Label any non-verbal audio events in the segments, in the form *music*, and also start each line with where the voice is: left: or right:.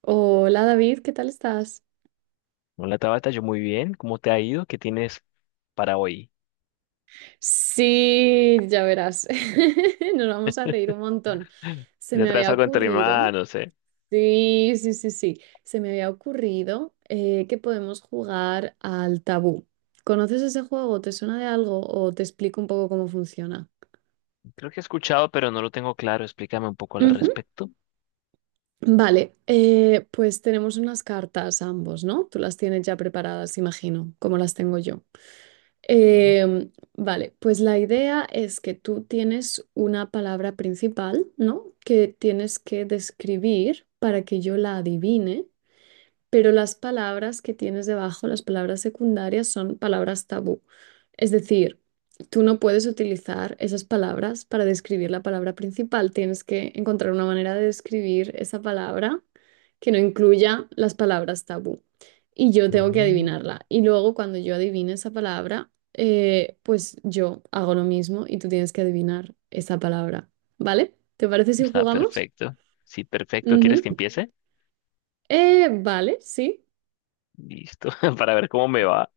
right: Hola David, ¿qué tal estás?
left: Hola Tabata, yo muy bien. ¿Cómo te ha ido? ¿Qué tienes para hoy?
right: Sí, ya verás, *laughs* nos vamos a reír un montón. Se
left: ¿Te
right: me
left: traes
right: había
left: algo entre
right: ocurrido,
left: manos,
right: sí, sí, sí, sí, se me había ocurrido que podemos jugar al tabú. ¿Conoces ese juego? ¿Te suena de algo o te explico un poco cómo funciona?
left: Creo que he escuchado, pero no lo tengo claro. Explícame un poco al
right: Ujú.
left: respecto.
right: Vale, pues tenemos unas cartas ambos, ¿no? Tú las tienes ya preparadas, imagino, como las tengo yo.
left: Bien.
right: Em, vale, pues la idea es que tú tienes una palabra principal, ¿no? Que tienes que describir para que yo la adivine pero las palabras que tienes debajo, las palabras secundarias, son palabras tabú. Es decir, tú no puedes utilizar esas palabras para describir la palabra principal. Tienes que encontrar una manera de describir esa palabra que no incluya las palabras tabú. Y yo tengo que
left: Ujú.
right: adivinarla. Y luego cuando yo adivine esa palabra, pues yo hago lo mismo y tú tienes que adivinar esa palabra. ¿Vale? ¿Te parece si
left: Está
right: jugamos?
left: perfecto. Sí, perfecto. ¿Quieres
right: Ujú.
left: que empiece?
right: Vale, sí.
left: Listo, *laughs* para ver cómo me va.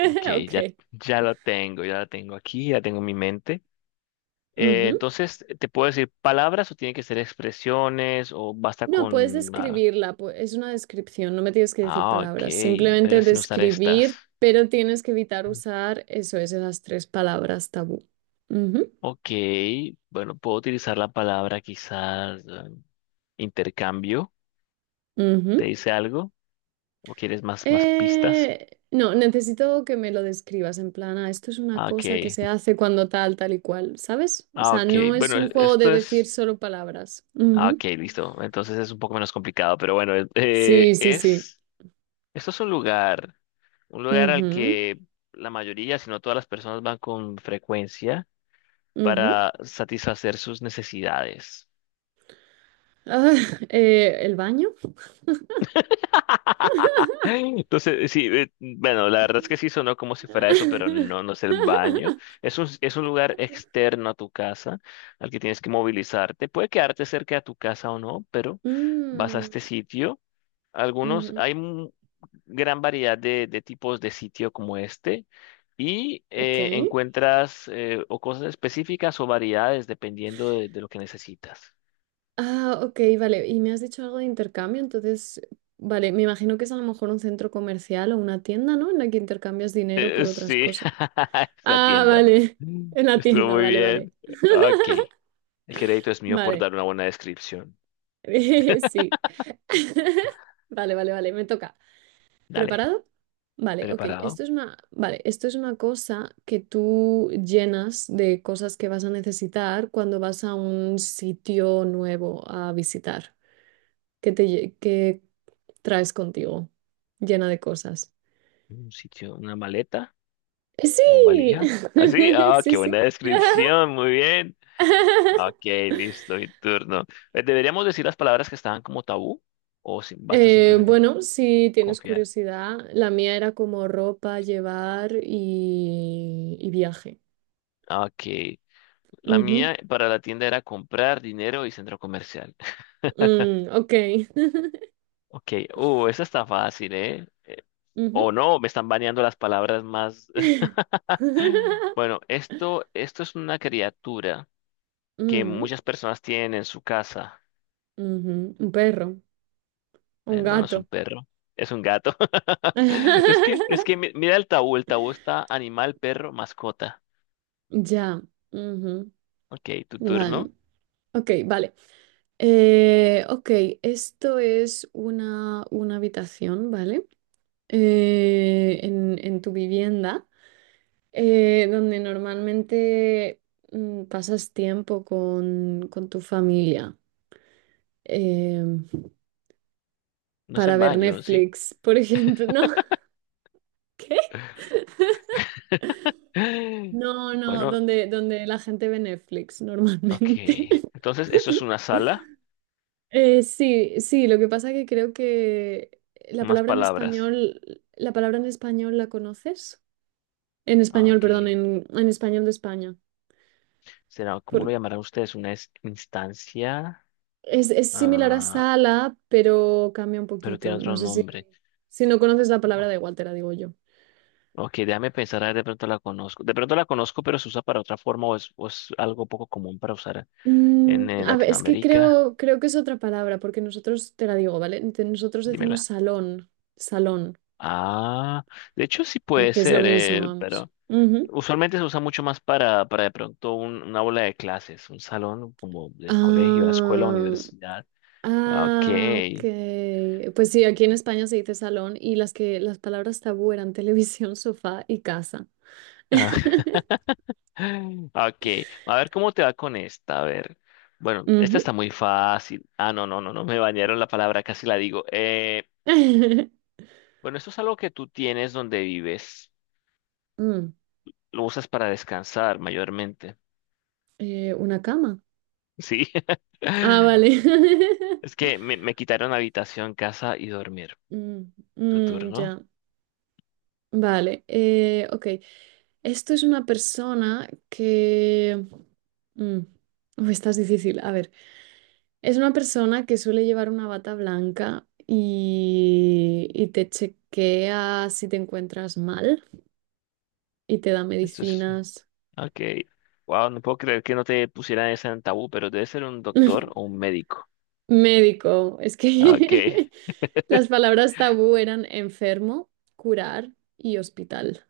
left: Ok, ya,
right: Ok.
left: ya lo tengo, ya la tengo aquí, ya tengo en mi mente. Eh,
right: Ujú.
left: entonces, ¿te puedo decir palabras o tiene que ser expresiones o basta
right: No, puedes
left: con... Ah,
right: describirla, es una descripción, no me tienes que decir
left: ah, ok,
right: palabras,
left: pero
right: simplemente
left: sin usar estas.
right: describir, pero tienes que evitar usar eso, esas tres palabras tabú. Ujú,
left: Ok, bueno, puedo utilizar la palabra quizás intercambio. ¿Te
right: ujú.
left: dice algo? ¿O quieres más, más pistas?
right: No, necesito que me lo describas en plan, "Ah, esto es una
left: Ah, ok,
right: cosa que se hace cuando tal, tal y cual, ¿sabes? O
left: ah,
right: sea,
left: ok.
right: no es
left: Bueno,
right: un juego de
left: esto
right: decir
left: es...
right: solo palabras.
left: Ah,
right: Ujú.
left: ok, listo. Entonces es un poco menos complicado, pero bueno,
right: Sí, sí, sí.
left: es... Esto es un lugar al
right: Ujú,
left: que la mayoría, si no todas las personas van con frecuencia
right: ujú.
left: para satisfacer sus necesidades.
right: Ah, *laughs* ¿el baño?
left: Entonces, sí, bueno, la verdad es que sí sonó como si fuera eso, pero no,
right: *laughs*
left: no es el baño. Es un lugar externo a tu casa al que tienes que movilizarte. Puede quedarte cerca de tu casa o no, pero vas a
right: Mm,
left: este sitio. Algunos,
right: ujú,
left: hay gran variedad de tipos de sitio como este y
right: ok.
left: encuentras o cosas específicas o variedades dependiendo de lo que necesitas.
right: Ah, ok, vale. Y me has dicho algo de intercambio, entonces, vale, me imagino que es a lo mejor un centro comercial o una tienda, ¿no? En la que intercambias dinero por otras
left: Sí,
right: cosas.
left: *laughs* es la
right: Ah,
left: tienda.
right: vale. *laughs*
left: Mm.
right: En la
left: Estuvo
right: tienda,
left: muy
right: vale, vale.
left: bien. Ok. El crédito es mío por
right: Vale.
left: dar una buena descripción.
right: *laughs* Sí. *laughs* Vale, vale, vale. Me toca.
left: Dale,
right: ¿Preparado? Vale, ok.
left: ¿preparado?
right: Esto es una, vale, esto es una cosa que tú llenas de cosas que vas a necesitar cuando vas a un sitio nuevo a visitar. ¿Qué traes contigo? Llena de cosas.
left: Un sitio, una maleta o
right: Sí,
left: valija. Así,
right: *laughs*
left: ah,
right: sí,
left: qué
right: sí.
left: buena descripción, muy bien. Ok,
right: *laughs*
left: listo, mi turno. ¿Deberíamos decir las palabras que estaban como tabú o basta
right: Eh,
left: simplemente
right: bueno, si tienes
left: confiar?
right: curiosidad, la mía era como ropa, llevar y viaje.
left: Ok, la
right: Ujú.
left: mía para la tienda era comprar dinero y centro comercial. *laughs*
right: Ok. *laughs*
left: Ok, esa está fácil, ¿eh?
right: Ujú.
left: O no, me están baneando las palabras más.
right: *laughs*
left: *laughs* Bueno, esto es una criatura que
right: Mm,
left: muchas personas tienen en su casa.
right: ujú, un perro, un
left: No, no es un
right: gato.
left: perro, es un gato. *laughs* Es que
right: *laughs*
left: mira el tabú está animal, perro, mascota.
right: Ya. Ujú.
left: Ok, tu
right: Vale.
left: turno.
right: Ok, vale. Ok, esto es una habitación, ¿vale? En tu vivienda, donde normalmente pasas tiempo con tu familia em,
left: No es el
right: para ver
left: baño, ¿sí?
right: Netflix, por ejemplo, ¿no? *laughs*
left: *gasps*
right: No, no,
left: Bueno,
right: donde la gente ve Netflix
left: ok.
right: normalmente. *laughs*
left: Entonces, esto es una sala,
right: Sí, sí, lo que pasa que creo que la
left: más
right: palabra en
left: palabras.
right: español, la palabra en español la conoces. En español,
left: Ok.
right: perdón, en español de España.
left: Será, ¿cómo lo
right: Por-
left: llamarán ustedes? ¿Una instancia?
right: es similar a
left: Ah,
right: sala, pero cambia un
left: pero
right: poquito.
left: tiene
right: No
left: otro
right: sé si,
left: nombre.
right: si no conoces la palabra, da igual, te la digo yo.
left: Ok, déjame pensar, a ver, de pronto la conozco. De pronto la conozco, pero se usa para otra forma o es algo poco común para usar
right: Mm,
left: en
right: a ver, es que
left: Latinoamérica,
right: creo que es otra palabra, porque nosotros, te la digo, ¿vale? Nosotros decimos
left: dímela.
right: salón, salón.
left: Ah, de hecho sí puede
right: Que es lo
left: ser,
right: mismo, vamos.
left: pero
right: Ujú.
left: usualmente se usa mucho más para de pronto una aula de clases, un salón como del colegio, la escuela,
right: Ah,
left: universidad. Ok.
right: ah, ok. Pues sí, aquí en España se dice salón y las que las palabras tabú eran televisión, *laughs* sofá y casa.
left: Ah,
right: *laughs*
left: *laughs* ok. A ver cómo te va con esta. A ver. Bueno, esta
right: Ujú.
left: está muy fácil. Ah, no, no, no, no me bañaron la palabra, casi la digo.
right: *laughs*
left: Bueno, esto es algo que tú tienes donde vives.
right: Mm,
left: Lo usas para descansar mayormente.
right: una cama.
left: Sí.
right: Ah,
left: *laughs*
right: vale.
left: Es
right: *laughs*
left: que me quitaron habitación, casa y dormir.
right: Mm,
left: Tu
right: mm,
left: turno.
right: ya. Vale, ok. Esto es una persona que, mm, *laughs* uy, esta es difícil. A ver, es una persona que suele llevar una bata blanca y te chequea si te encuentras mal y te da
left: Esto es. *laughs*
right: medicinas.
left: Ok. Wow, no puedo creer que no te pusieran esa en tabú, pero debe ser un doctor o
right: *laughs*
left: un médico.
right: Médico, es
left: Ok.
right: que *laughs* las palabras tabú eran enfermo, curar y hospital.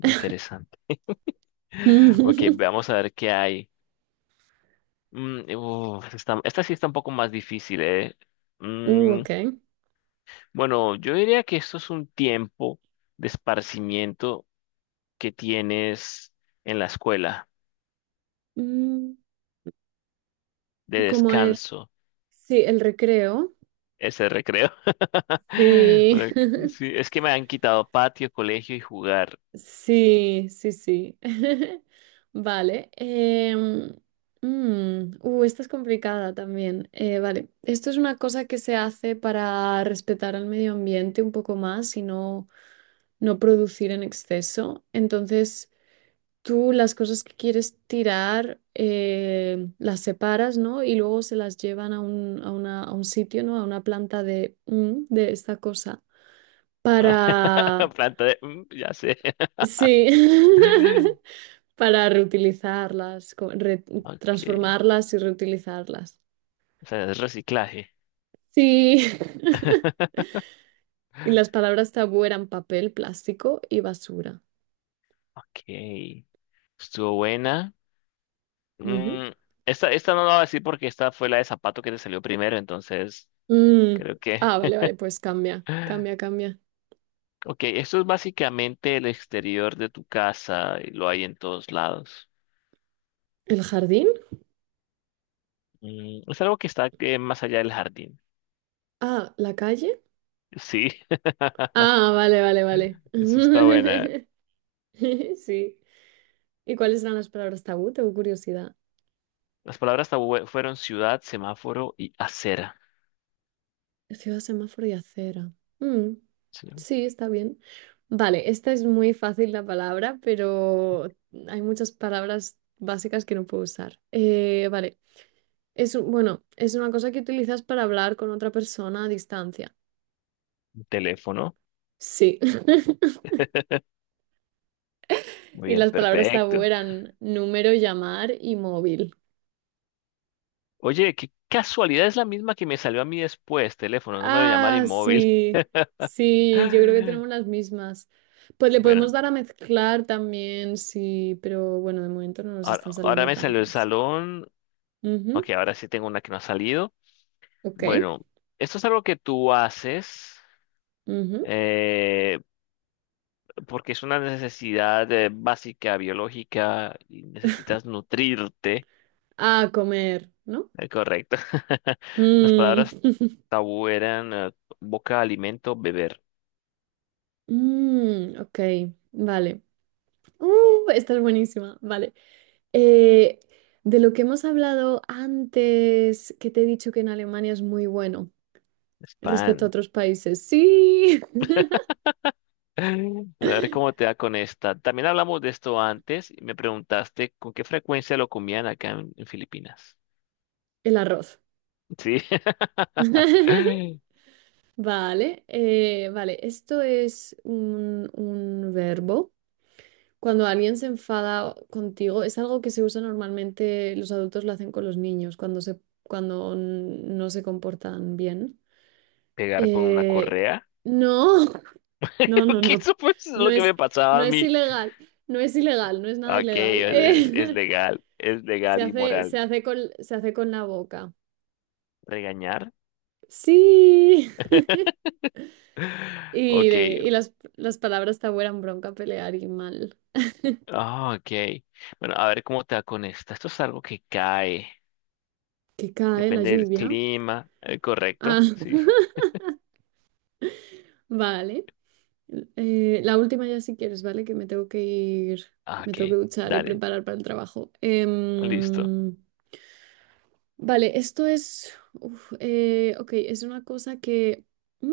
left: Interesante. *laughs* Ok,
right: *laughs*
left: veamos a ver qué hay. Mm, uf, esta sí está un poco más difícil, ¿eh?
right: Uh,
left: Mm,
right: ok.
left: bueno, yo diría que esto es un tiempo de esparcimiento que tienes en la escuela,
right: Mm,
left: de
right: como el,
left: descanso.
right: sí, el recreo.
left: Ese recreo. *laughs*
right: Sí.
left: Bueno,
right: *laughs*
left: sí, es que me han quitado patio, colegio y jugar.
right: Sí, sí, sí. *laughs* Vale. Esta es complicada también. Vale. Esto es una cosa que se hace para respetar al medio ambiente un poco más y no producir en exceso. Entonces, tú las cosas que quieres tirar las separas, ¿no? Y luego se las llevan a un sitio, ¿no? A una planta de esta cosa. para,
left: *laughs* Planta de... mm, ya sé.
right: sí,
left: *laughs*
right: *laughs* para reutilizarlas,
left: Ok.
right: transformarlas y reutilizarlas.
left: O sea, es reciclaje.
right: Sí, *laughs*
left: *laughs*
right: y las palabras tabú eran papel, plástico y basura.
left: Ok. Estuvo buena.
right: Ujú.
left: Mm, esta no la voy a decir porque esta fue la de zapato que te salió primero, entonces
right: Mm.
left: creo que...
right: Ah, vale, vale, pues cambia, cambia,
left: *laughs*
right: cambia.
left: Ok, esto es básicamente el exterior de tu casa y lo hay en todos lados.
right: ¿El jardín?
left: Mm, es algo que está más allá del jardín.
right: Ah, ¿la calle?
left: Sí.
right: Ah, vale, vale, vale.
left: Esa está buena.
right: *laughs* Sí. ¿Y cuáles eran las palabras tabú? Tengo curiosidad.
left: Las palabras tabú fueron ciudad, semáforo y acera.
right: Ciudad, semáforo y acera. Mm,
left: Sí, un
right: sí, está bien. Vale, esta es muy fácil la palabra, pero hay muchas palabras básicas que no puedo usar. Vale, bueno, es una cosa que utilizas para hablar con otra persona a distancia.
left: teléfono.
right: Sí. *laughs*
left: Muy
right: Y
left: bien,
right: las palabras tabú
left: perfecto.
right: eran número, llamar y móvil.
left: Oye, qué casualidad es la misma que me salió a mí después. Teléfono, número de llamar y
right: Ah,
left: móvil.
right: sí, sí, yo creo que tenemos
left: *laughs*
right: las mismas. Pues le
left: Bueno,
right: podemos dar a mezclar también, sí, pero bueno, de momento no nos están
left: ahora
right: saliendo
left: me salió el
right: tantas.
left: salón. Ok,
right: Ujú,
left: ahora sí tengo una que no ha salido.
right: ok.
left: Bueno, esto es algo que tú haces
right: Ujú.
left: eh, porque es una necesidad básica, biológica, y necesitas nutrirte.
right: A comer, ¿no?
left: Correcto. *laughs* Las
right: Mm.
left: palabras
right: *laughs*
left: tabú eran boca, alimento, beber.
right: Ok, vale. Esta es buenísima, vale. Eh, de lo que hemos hablado antes, que te he dicho que en Alemania es muy bueno respecto a
left: Spam.
right: otros países. Sí, *laughs*
left: *laughs* A ver cómo te da con esta. También hablamos de esto antes y me preguntaste con qué frecuencia lo comían acá en Filipinas.
right: el arroz.
left: Sí.
right: *laughs*
left: *laughs*
right: Vale, vale, esto es un verbo. Cuando alguien se enfada contigo, es algo que se usa normalmente, los adultos lo hacen con los niños cuando no se comportan bien.
left: Pegar con una
right: Eh,
left: correa.
right: no, *laughs* no, no,
left: *laughs* Que
right: no.
left: eso pues es
right: No
left: lo que
right: es,
left: me pasaba
right: no
left: a
right: es
left: mí.
right: ilegal, no es ilegal, no es nada
left: Ok,
right: ilegal.
left: es
right: *laughs* Se
left: legal y
right: hace, se
left: moral.
right: hace con, se hace con la boca.
left: Regañar.
right: Sí. *laughs*
left: *laughs*
right: Y,
left: Ok,
right: de- y las, las palabras te vuelan bronca, pelear y mal.
left: ah, ok. Bueno, a ver cómo te va con esta. Esto es algo que cae.
right: Que cae la
left: Depende del
right: lluvia.
left: clima. ¿Correcto?
right: Ah,
left: Sí.
right: *laughs* vale. La última ya si quieres, ¿vale? Que me tengo que ir,
left: Ah,
right: me tengo que
left: ok.
right: duchar y
left: Dale.
right: preparar para el trabajo.
left: Listo.
right: Vale, esto es, ok, es una cosa que, mm,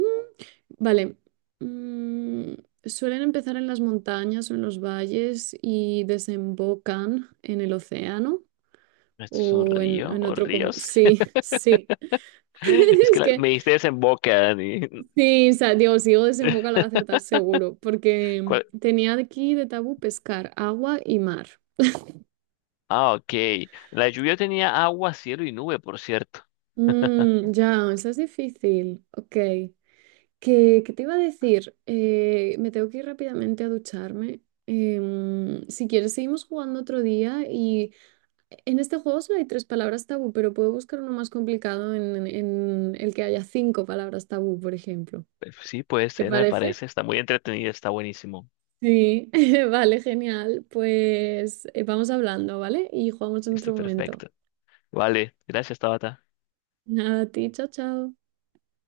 right: vale, mm, suelen empezar en las montañas o en los valles y desembocan en el océano
left: ¿Esto es un
right: o en,
left: río
right: en
left: o
right: otro como,
left: ríos?
right: sí,
left: *laughs*
right: *laughs* sí. *laughs*
left: Es que
right: Es que
left: me diste desemboque, Dani.
right: sí, o sea, digo, si digo desemboca la va a acertar
left: *laughs*
right: seguro, porque
left: ¿Cuál?
right: tenía aquí de tabú pescar, agua y mar.
left: Ah, ok. La lluvia tenía agua, cielo y nube, por cierto.
right: Mm, ya, eso es difícil. Ok. ¿Qué te iba a decir? Me tengo que ir rápidamente a ducharme. Si quieres, seguimos jugando otro día y en este juego solo hay tres palabras tabú, pero puedo buscar uno más complicado en el que haya cinco palabras tabú, por ejemplo.
left: Sí, puede
right: ¿Te
left: ser, me
right: parece?
left: parece. Está muy entretenida, está buenísimo.
right: Sí, *laughs* vale, genial. Pues vamos hablando, ¿vale? Y jugamos en
left: Listo,
right: otro momento.
left: perfecto. Vale. Gracias, Tabata.
right: Nada, a ti, chao, chao.